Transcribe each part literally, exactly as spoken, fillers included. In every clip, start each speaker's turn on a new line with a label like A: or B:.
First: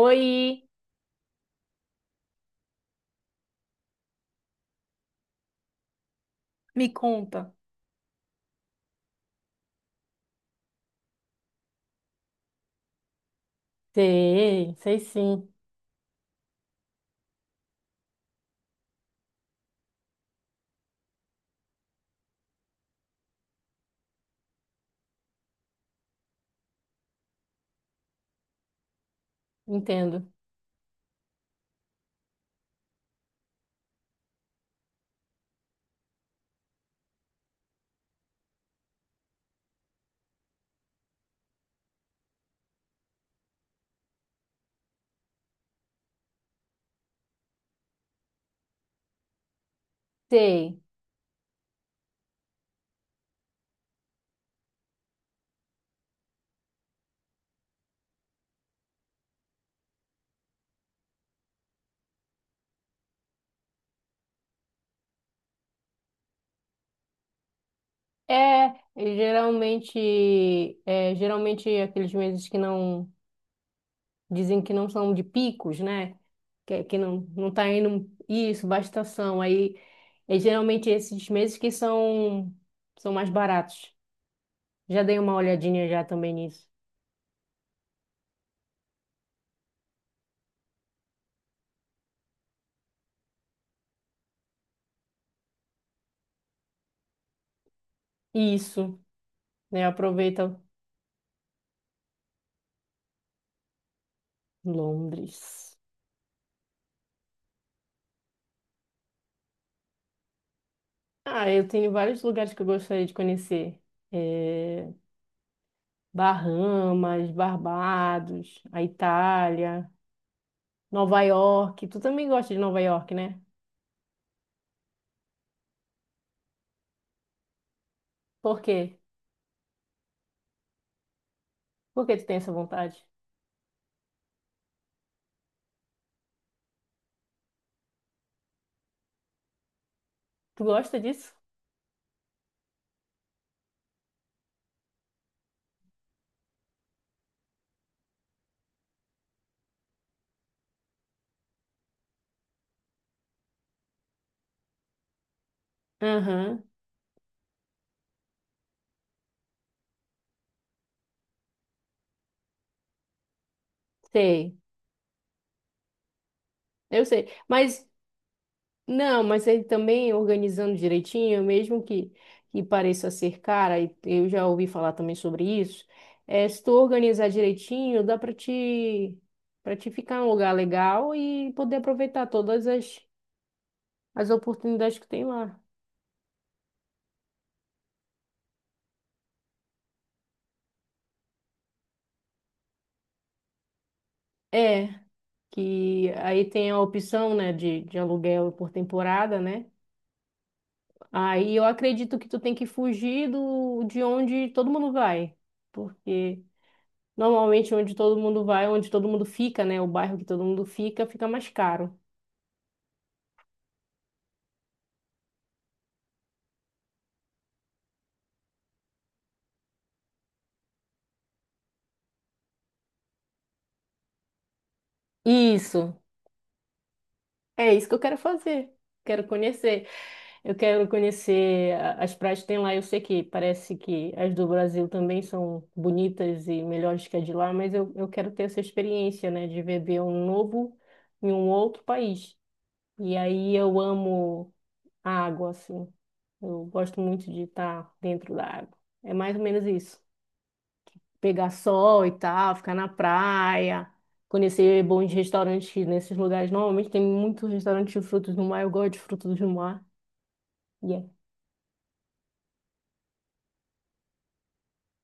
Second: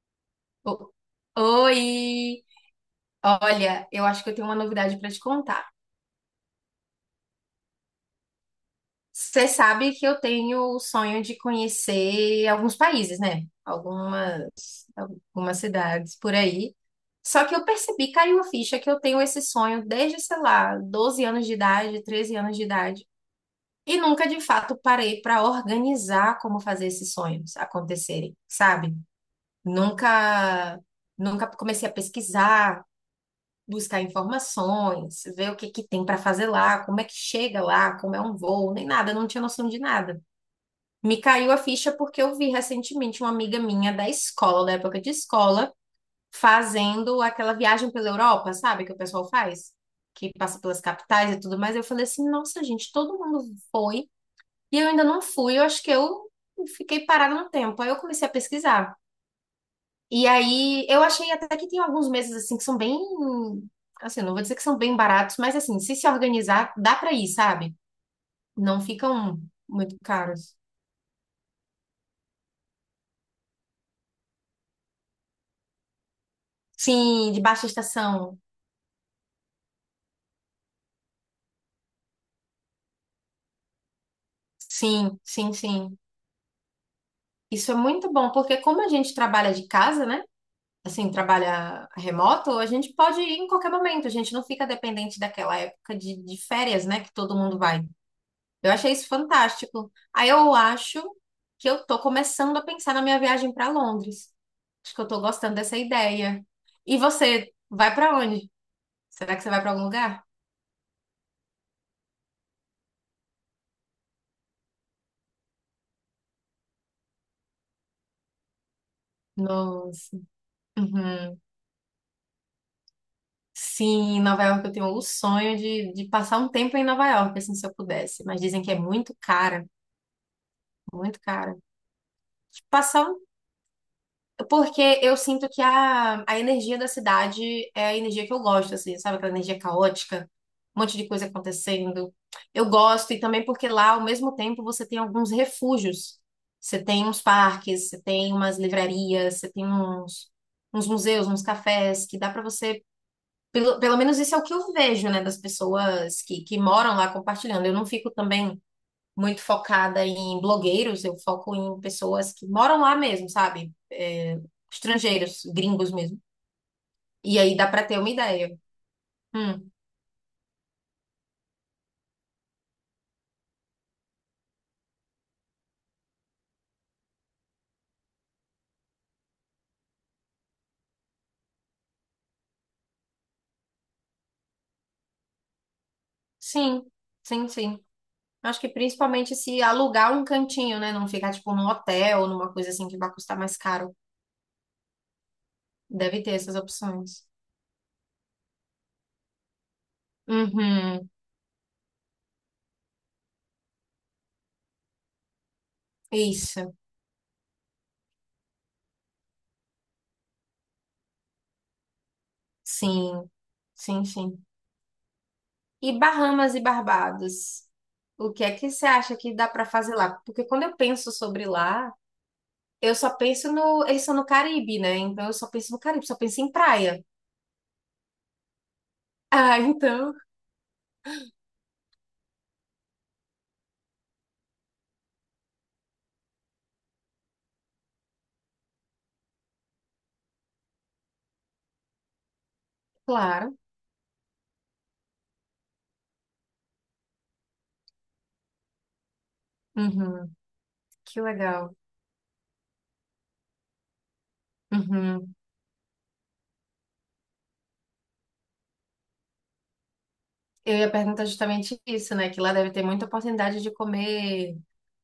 A: Oi.
B: O- Oi! Olha, eu acho que eu tenho uma novidade para te contar.
A: Me conta.
B: Você sabe que eu tenho o sonho de conhecer alguns países, né?
A: Sei,
B: Algumas,
A: sei sim.
B: algumas cidades por aí. Só que eu percebi, caiu a ficha, que eu tenho esse sonho desde, sei lá, doze anos de idade, treze anos de idade. E nunca, de fato, parei para organizar como fazer esses sonhos acontecerem, sabe?
A: Entendo.
B: Nunca, nunca comecei a pesquisar, buscar informações, ver o que que tem para fazer lá, como é que chega lá, como é um voo, nem nada, eu não tinha noção de nada. Me caiu a ficha porque eu vi recentemente uma amiga minha da escola, da época de escola, fazendo aquela viagem pela Europa, sabe, que o pessoal faz, que passa pelas
A: Sei.
B: capitais e tudo mais. Eu falei assim: nossa, gente, todo mundo foi e eu ainda não fui, eu acho que eu fiquei parada no tempo. Aí eu comecei a pesquisar. E aí, eu achei até que tem alguns meses assim que são bem, assim, não vou dizer que são bem baratos, mas assim, se se organizar, dá pra ir, sabe?
A: É,
B: Não ficam muito caros.
A: geralmente, é, geralmente aqueles meses que não dizem que não são de picos, né? Que, que não
B: Sim, de
A: não
B: baixa
A: tá indo
B: estação.
A: isso, baixa estação. Aí é geralmente esses meses que são são mais baratos. Já
B: Sim,
A: dei uma
B: sim,
A: olhadinha
B: sim.
A: já também nisso.
B: Isso é muito bom, porque como a gente trabalha de casa, né? Assim, trabalha remoto, a gente pode ir em qualquer momento, a gente não fica dependente daquela época de, de férias, né? Que todo mundo vai. Eu achei
A: Isso,
B: isso
A: né?
B: fantástico. Aí eu
A: Aproveita.
B: acho que eu tô começando a pensar na minha viagem para Londres. Acho que eu tô gostando dessa
A: Londres.
B: ideia. E você vai para onde? Será que você vai para algum lugar?
A: Ah, eu tenho vários lugares que eu gostaria de conhecer. É, Bahamas, Barbados, a Itália,
B: Nossa.
A: Nova
B: Uhum.
A: York. Tu também gosta de Nova York, né?
B: Sim, Nova York eu tenho o sonho de, de passar um tempo em Nova York, assim, se eu pudesse. Mas
A: Por
B: dizem que é
A: quê?
B: muito cara, muito cara.
A: Por que tu tem essa
B: Tipo,
A: vontade?
B: Passar porque eu sinto que a, a energia da cidade é a energia que eu gosto, assim, sabe? Aquela energia caótica,
A: Tu
B: um monte
A: gosta
B: de coisa
A: disso?
B: acontecendo. Eu gosto, e também porque lá, ao mesmo tempo, você tem alguns refúgios. Você tem uns parques, você tem umas livrarias, você tem uns, uns museus, uns cafés, que dá pra você. Pelo, pelo menos isso é o que eu vejo, né, das pessoas que, que
A: Aham,
B: moram lá compartilhando. Eu não fico também muito focada em blogueiros, eu foco em pessoas que moram lá mesmo, sabe? É,
A: sei.
B: estrangeiros, gringos mesmo.
A: Eu sei.
B: E aí dá para
A: Mas,
B: ter uma ideia.
A: não, mas ele
B: Hum,
A: também organizando direitinho, mesmo que, que pareça ser cara, e eu já ouvi falar também sobre isso, é, se tu organizar direitinho, dá pra te, para te ficar em um lugar legal e poder aproveitar todas as, as oportunidades que tem lá.
B: sim, sim, sim. Acho que principalmente se alugar um cantinho, né? Não ficar tipo num hotel, numa coisa assim que vai custar mais caro.
A: É, que
B: Deve ter
A: aí
B: essas
A: tem a
B: opções.
A: opção, né, de, de aluguel por temporada, né?
B: Uhum,
A: Aí eu acredito que tu tem que fugir do, de onde todo mundo vai, porque
B: isso.
A: normalmente onde todo mundo vai, onde todo mundo fica, né, o bairro que todo mundo fica, fica mais caro.
B: Sim, sim, sim. E Bahamas e Barbados? O que é que você acha que dá para fazer lá? Porque quando eu penso sobre lá, eu só penso no. Eles são no Caribe, né? Então eu só penso no
A: Isso,
B: Caribe, só penso em praia.
A: é isso que eu quero fazer. Quero
B: Ah,
A: conhecer.
B: então,
A: Eu quero conhecer a- as praias que tem lá. Eu sei que parece que as do Brasil também são bonitas e melhores que as de lá, mas eu, eu quero ter essa experiência, né, de beber um novo em um outro país. E aí
B: claro.
A: eu amo a água, assim. Eu gosto muito de estar dentro da água. É mais ou menos isso.
B: Uhum, que
A: Pegar
B: legal.
A: sol e tal, ficar na praia, conhecer bons
B: Uhum.
A: restaurantes nesses lugares. Normalmente tem muitos restaurantes de frutos do mar. Eu gosto de frutos do mar.
B: Eu ia perguntar justamente isso, né? Que lá deve ter muita oportunidade de comer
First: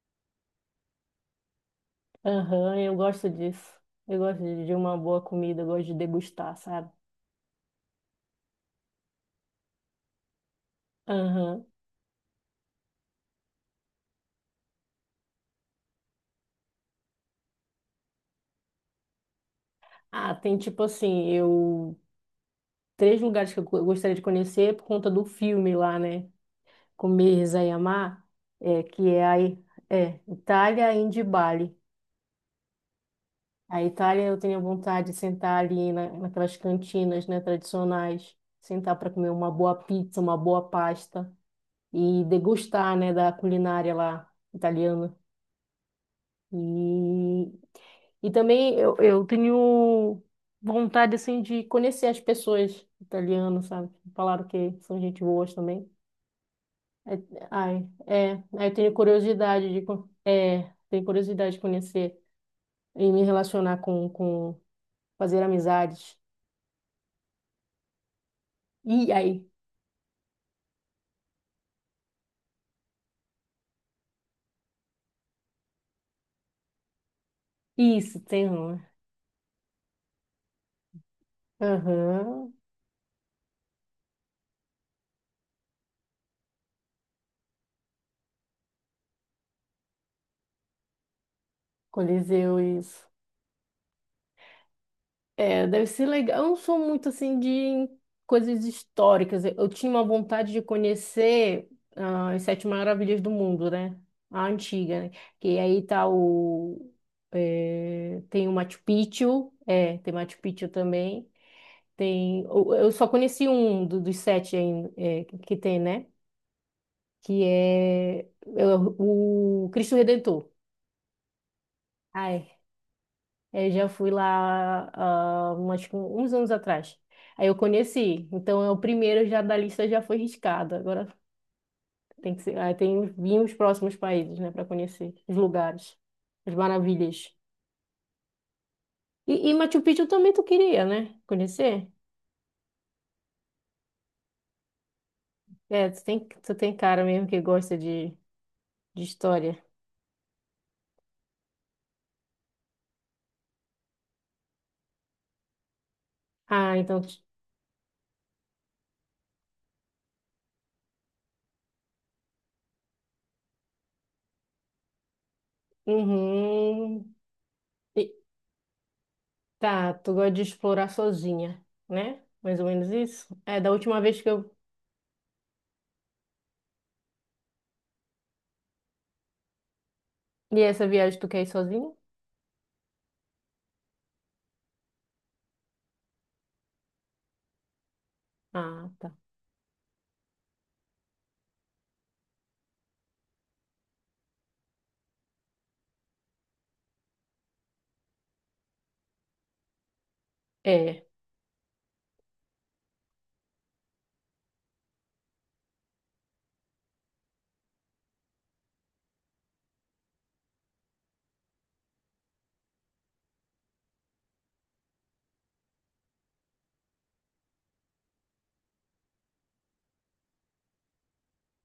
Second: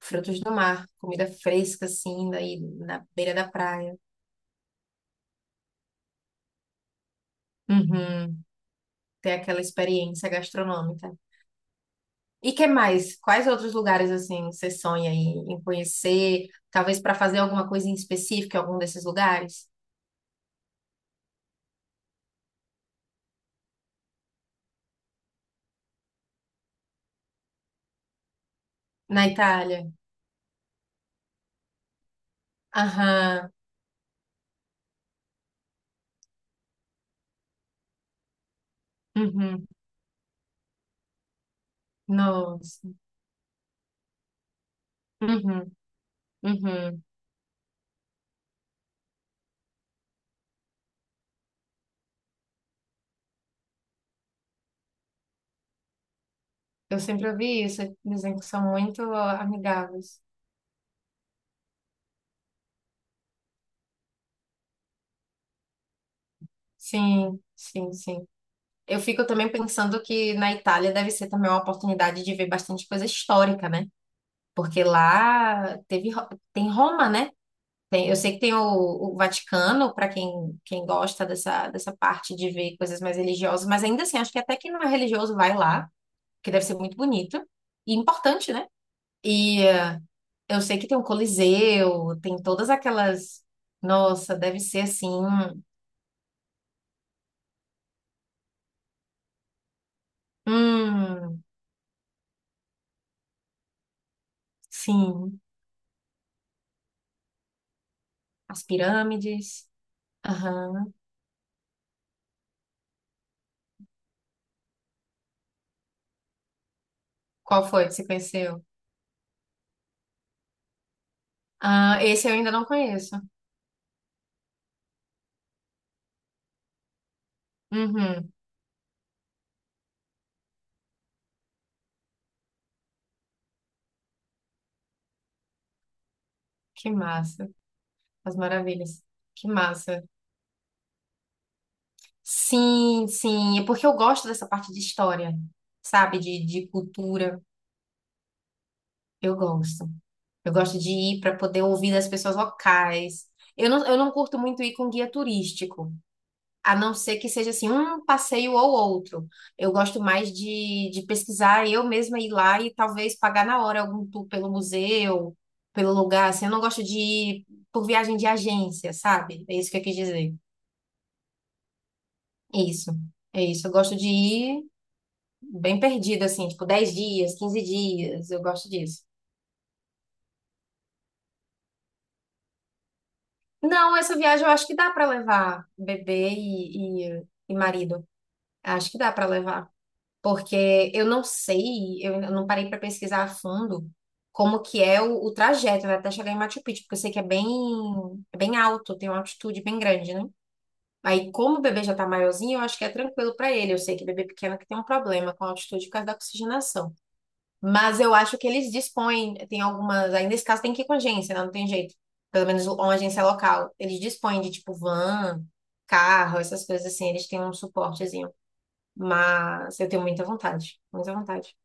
B: frutos do mar, comida fresca, assim, daí
A: Aham, eu
B: na
A: gosto
B: beira da
A: disso.
B: praia.
A: Eu gosto de de uma boa comida, eu gosto de degustar, sabe?
B: Uhum. Ter aquela experiência gastronômica.
A: Aham.
B: E que mais? Quais outros lugares, assim, você sonha em, em conhecer? Talvez para fazer alguma coisa em específico em algum desses lugares?
A: Ah, tem tipo assim, eu... Três lugares que eu go- gostaria de conhecer é por conta do filme lá, né? Com rezar e amar, é, que
B: Na
A: é a I-
B: Itália.
A: é, Itália, Índia e Bali.
B: Aham.
A: A Itália eu tenho vontade de sentar ali na, naquelas cantinas, né, tradicionais, sentar para comer uma
B: Uhum.
A: boa pizza, uma boa pasta e
B: Nossa.
A: degustar, né, da culinária lá italiana.
B: Uhum. Uhum.
A: E e também eu, eu tenho vontade, assim, de conhecer as pessoas italianas, sabe? Falaram que são gente boas também.
B: Eu
A: É,
B: sempre ouvi isso,
A: ai, é,
B: dizem que são
A: aí eu tenho
B: muito
A: curiosidade de, con-
B: amigáveis.
A: é, tenho curiosidade de conhecer e me relacionar com, com fazer amizades.
B: Sim, sim, sim. Eu
A: E
B: fico
A: aí,
B: também pensando que na Itália deve ser também uma oportunidade de ver bastante coisa histórica, né? Porque lá teve, Ro- tem Roma, né? Tem, eu
A: isso,
B: sei que
A: tem,
B: tem o,
A: razão, né?
B: o Vaticano, para quem, quem gosta dessa, dessa parte de
A: Aham.
B: ver coisas mais religiosas, mas ainda assim, acho que até quem não é religioso vai lá, que deve ser muito bonito e importante, né? E eh, eu sei que tem o Coliseu, tem
A: Coliseu,
B: todas
A: isso.
B: aquelas. Nossa, deve ser assim.
A: É, deve ser legal. Eu não sou muito assim de coisas históricas. Eu eu tinha uma vontade de
B: Hum,
A: conhecer ah, as Sete Maravilhas do Mundo, né? A antiga, né?
B: sim.
A: Que aí tá o. É, tem o
B: As
A: Machu Picchu,
B: pirâmides.
A: é, tem Machu Picchu
B: Aham.
A: também. Tem, eu eu só conheci um do- dos sete ainda, é, que tem, né? Que
B: Qual foi que você
A: é,
B: conheceu?
A: é o o Cristo Redentor.
B: Ah, esse eu ainda não conheço.
A: É, eu já fui lá, ah, umas- uns anos atrás. Aí eu conheci.
B: Uhum.
A: Então, é o primeiro já da lista já foi riscado. Agora tem que ser, aí tem vir os próximos países, né, para conhecer os lugares, as
B: Que
A: maravilhas.
B: massa. As maravilhas. Que
A: E, e Machu
B: massa.
A: Picchu também tu queria, né? Conhecer?
B: Sim, sim. É porque eu gosto dessa parte de história,
A: É, tu
B: sabe?
A: tem,
B: De,
A: tu
B: de
A: tem cara mesmo que
B: cultura.
A: gosta de, de
B: Eu
A: história.
B: gosto. Eu gosto de ir para poder ouvir das pessoas locais. Eu não, eu não curto muito ir com guia turístico.
A: Ah,
B: A não
A: então,
B: ser
A: tu...
B: que seja assim, um passeio ou outro. Eu gosto mais de, de pesquisar, eu mesma ir lá e talvez pagar na hora algum tour pelo museu, pelo lugar. Assim, eu não gosto de
A: Uhum.
B: ir por
A: E-
B: viagem de agência, sabe? É isso que eu
A: tá,
B: quis
A: tu gosta
B: dizer.
A: de explorar sozinha, né? Mais ou menos
B: Isso,
A: isso.
B: é
A: É,
B: isso.
A: da
B: Eu gosto
A: última
B: de
A: vez que eu.
B: ir bem perdida, assim, tipo dez dias, quinze dias. Eu gosto disso.
A: E essa viagem tu quer ir sozinha?
B: Não, essa viagem eu acho que dá para levar bebê e, e, e marido.
A: Ah,
B: Acho que dá
A: tá.
B: para levar, porque eu não sei, eu ainda não parei para pesquisar a fundo como que é o, o trajeto, né, até chegar em Machu Picchu, porque eu sei que é bem, é bem alto, tem uma altitude bem grande, né?
A: É.
B: Aí, como o bebê já tá maiorzinho, eu acho que é tranquilo para ele. Eu sei que bebê pequeno que tem um problema com a altitude por causa da oxigenação. Mas eu acho que eles dispõem, tem algumas, aí nesse caso tem que ir com agência, né? Não tem jeito. Pelo menos uma agência local. Eles dispõem de tipo van, carro, essas coisas assim, eles têm um suporte, mas eu tenho muita vontade, muita vontade.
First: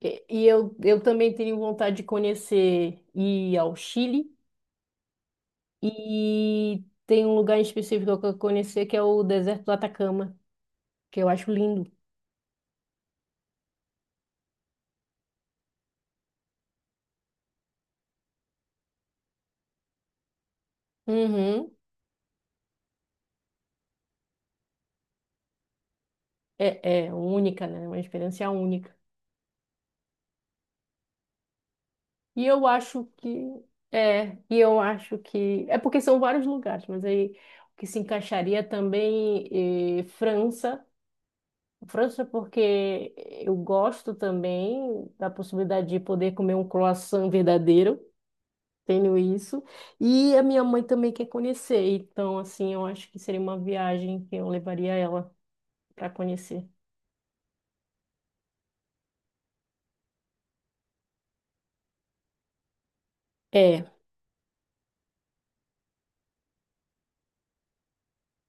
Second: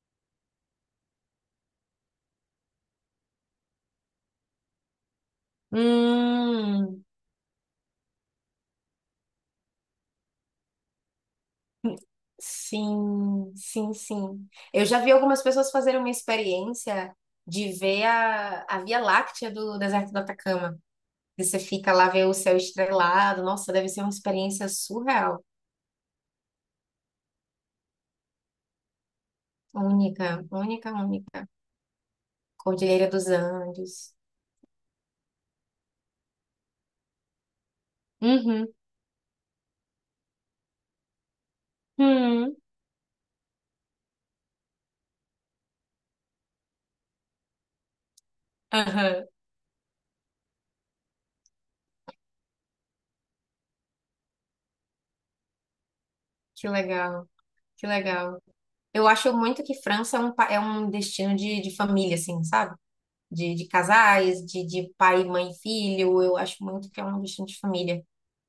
A: E e eu, eu também tenho vontade de conhecer ir ao Chile e
B: Hum,
A: tem um lugar em específico que eu quero conhecer que é o deserto do Atacama, que eu acho lindo.
B: sim, sim, sim. Eu já vi algumas pessoas fazerem uma experiência de ver a, a Via Láctea do deserto do Atacama. E você
A: Uhum.
B: fica lá, vê o céu estrelado. Nossa, deve ser uma experiência surreal.
A: É, é única, né? Uma experiência única.
B: Única, única, única.
A: E eu acho
B: Cordilheira dos
A: que
B: Andes.
A: é, e eu acho que é porque são vários lugares, mas aí o que se encaixaria
B: Uhum.
A: também eh, França. França,
B: Uhum.
A: porque eu gosto também da possibilidade de poder comer um croissant verdadeiro, tenho
B: Aham.
A: isso. E a minha mãe também quer conhecer, então, assim, eu acho que seria uma viagem que eu levaria ela para conhecer.
B: Que legal, que legal. Eu acho muito que França é um, pa- é um destino de, de família, assim, sabe? de, de
A: É,
B: casais, de, de pai, mãe, filho. Eu acho muito que é uma questão de família.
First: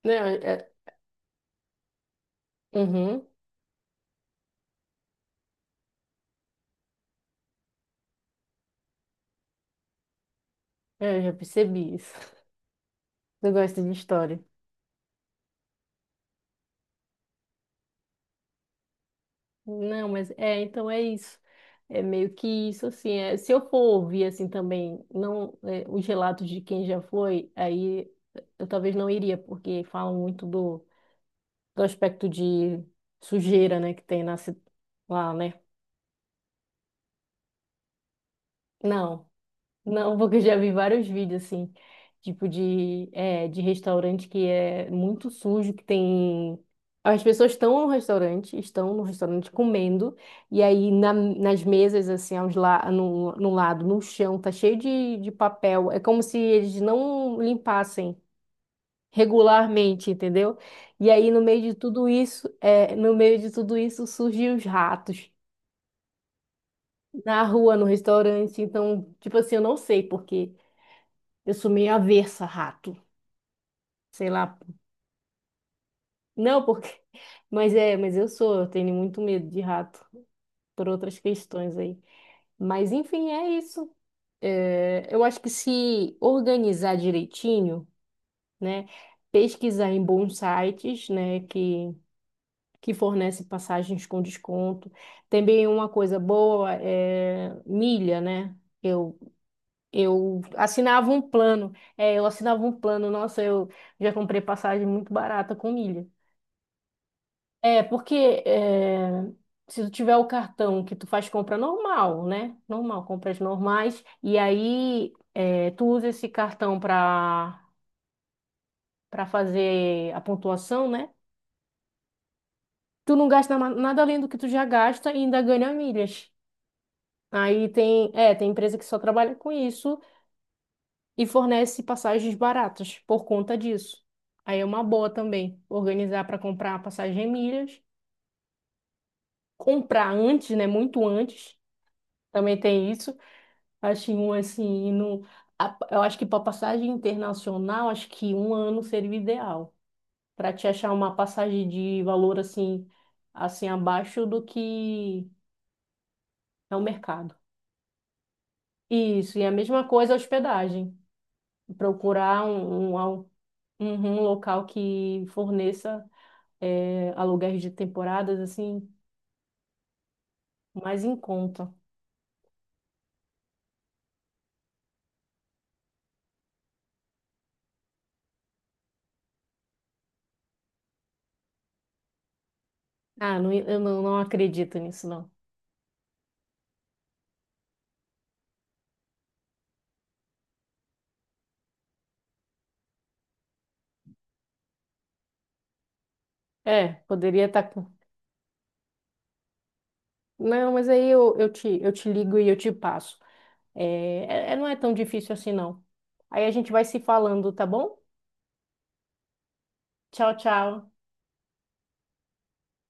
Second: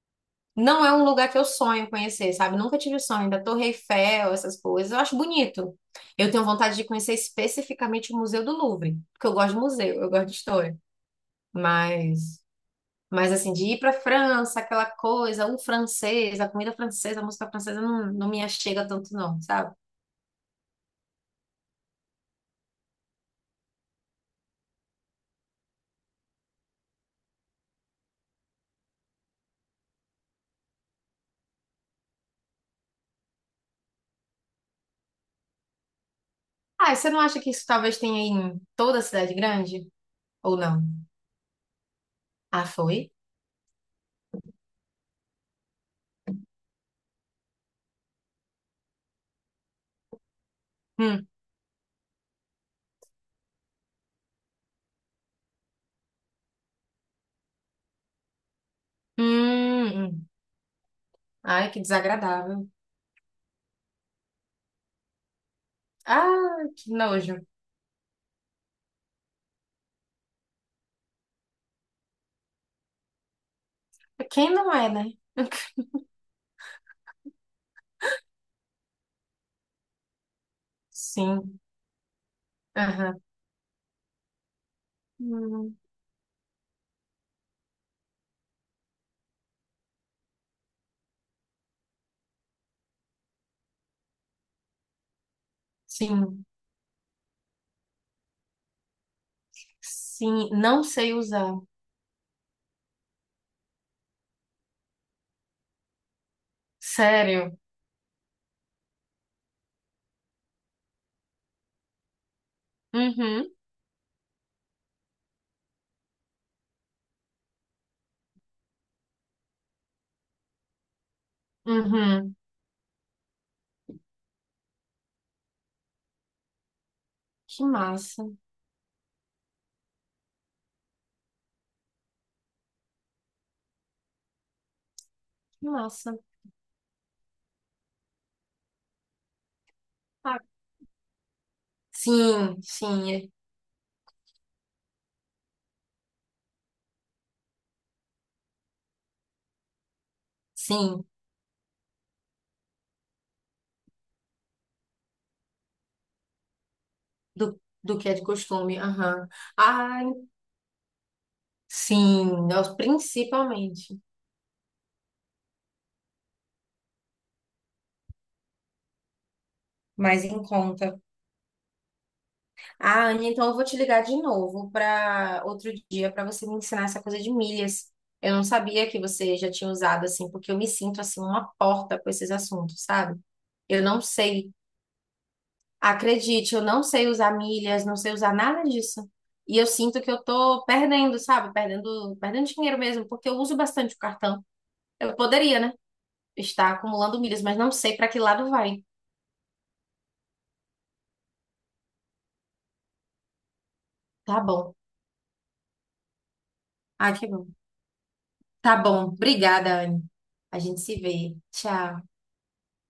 A: né? É,
B: Não é um lugar que eu sonho conhecer, sabe? Nunca tive o
A: uhum,
B: sonho da Torre Eiffel, essas coisas. Eu acho bonito. Eu tenho vontade de conhecer especificamente o Museu do Louvre, porque eu gosto de museu, eu gosto de história.
A: eu já percebi isso.
B: Mas, mas
A: Eu
B: assim, de ir
A: gosto de
B: para
A: história.
B: França, aquela coisa, o francês, a comida francesa, a música francesa, não, não me achega tanto, não, sabe?
A: Não, mas é, então é isso. É meio que isso, assim, é, se eu for ouvir, assim, também, não, é, os relatos de quem já foi, aí eu talvez não iria, porque falam muito do, do aspecto de sujeira, né, que tem na, ci- lá, né?
B: Ah, e você não acha que isso talvez tenha em toda a
A: Não.
B: cidade grande?
A: Não, porque eu já
B: Ou
A: vi
B: não?
A: vários vídeos assim, tipo
B: Ah,
A: de,
B: foi?
A: é, de restaurante que é muito sujo, que tem. As pessoas estão no restaurante, estão no restaurante comendo, e aí na-
B: Hum.
A: nas mesas, assim, aos la no, no lado, no chão, tá cheio de, de papel. É como se eles não limpassem
B: Hum,
A: regularmente,
B: hum.
A: entendeu? E aí no meio
B: Ai,
A: de
B: que
A: tudo isso,
B: desagradável.
A: é, no meio de tudo isso surgem os ratos
B: Ah, que nojo.
A: na rua, no restaurante. Então, tipo assim, eu não sei por quê. Eu sou meio avessa a rato. Sei
B: Quem
A: lá.
B: não é, né?
A: Não, porque. Mas é, mas eu sou, eu tenho muito medo de rato por outras
B: Sim.
A: questões aí. Mas
B: Aham.
A: enfim, é isso. É, eu acho que
B: Hum,
A: se organizar direitinho, né? Pesquisar em bons sites, né? Que, que fornecem passagens com desconto. Também uma coisa
B: sim.
A: boa é milha, né? Eu, eu
B: Sim. Não
A: assinava
B: sei
A: um
B: usar.
A: plano. É, eu assinava um plano. Nossa, eu já comprei passagem muito barata com milha.
B: Sério.
A: É, porque é, se tu tiver o cartão que tu faz compra normal, né? Normal, compras
B: Uhum.
A: normais, e aí é, tu usa esse cartão para para fazer a pontuação, né?
B: Uhum.
A: Tu não gasta ma- nada além do que tu já gasta e ainda ganha milhas.
B: Que
A: Aí tem, é,
B: massa.
A: tem empresa que só trabalha com isso e fornece passagens baratas por conta disso. Aí é uma boa também
B: Que massa.
A: organizar para comprar passagem em milhas, comprar
B: Ah,
A: antes, né? Muito antes.
B: sim,
A: Também tem
B: sim.
A: isso.
B: é-
A: Acho um assim, no, a- eu acho que para passagem internacional, acho que um ano seria o ideal. Para te achar
B: Sim.
A: uma passagem de valor assim, assim abaixo do que é o mercado.
B: Do, do que é de costume. Aham.
A: Isso, e a mesma
B: Ah,
A: coisa a hospedagem. Procurar
B: sim. nós-
A: um, um, al-
B: Principalmente.
A: uhum, um local que forneça eh, aluguéis de temporadas assim,
B: Mais em conta.
A: mais em conta.
B: Ah, Anne, então eu vou te ligar de novo para outro dia para você me ensinar essa coisa de milhas. Eu não sabia que você já tinha usado assim, porque eu me sinto assim uma porta com esses assuntos, sabe?
A: Ah, não, eu
B: Eu
A: não,
B: não
A: não
B: sei,
A: acredito nisso, não.
B: acredite, eu não sei usar milhas, não sei usar nada disso. E eu sinto que eu tô perdendo, sabe? Perdendo, perdendo dinheiro mesmo, porque eu uso bastante o cartão. Eu poderia, né? Estar
A: É,
B: acumulando milhas,
A: poderia
B: mas
A: estar
B: não
A: com.
B: sei para que lado vai.
A: Não, mas aí eu, eu te, eu te ligo e eu te passo.
B: Tá
A: É, é- não
B: bom.
A: é tão difícil assim, não. Aí a gente vai se
B: Ah, que bom.
A: falando, tá bom?
B: Tá bom. Obrigada, Anne.
A: Tchau,
B: A gente
A: tchau.
B: se vê. Tchau.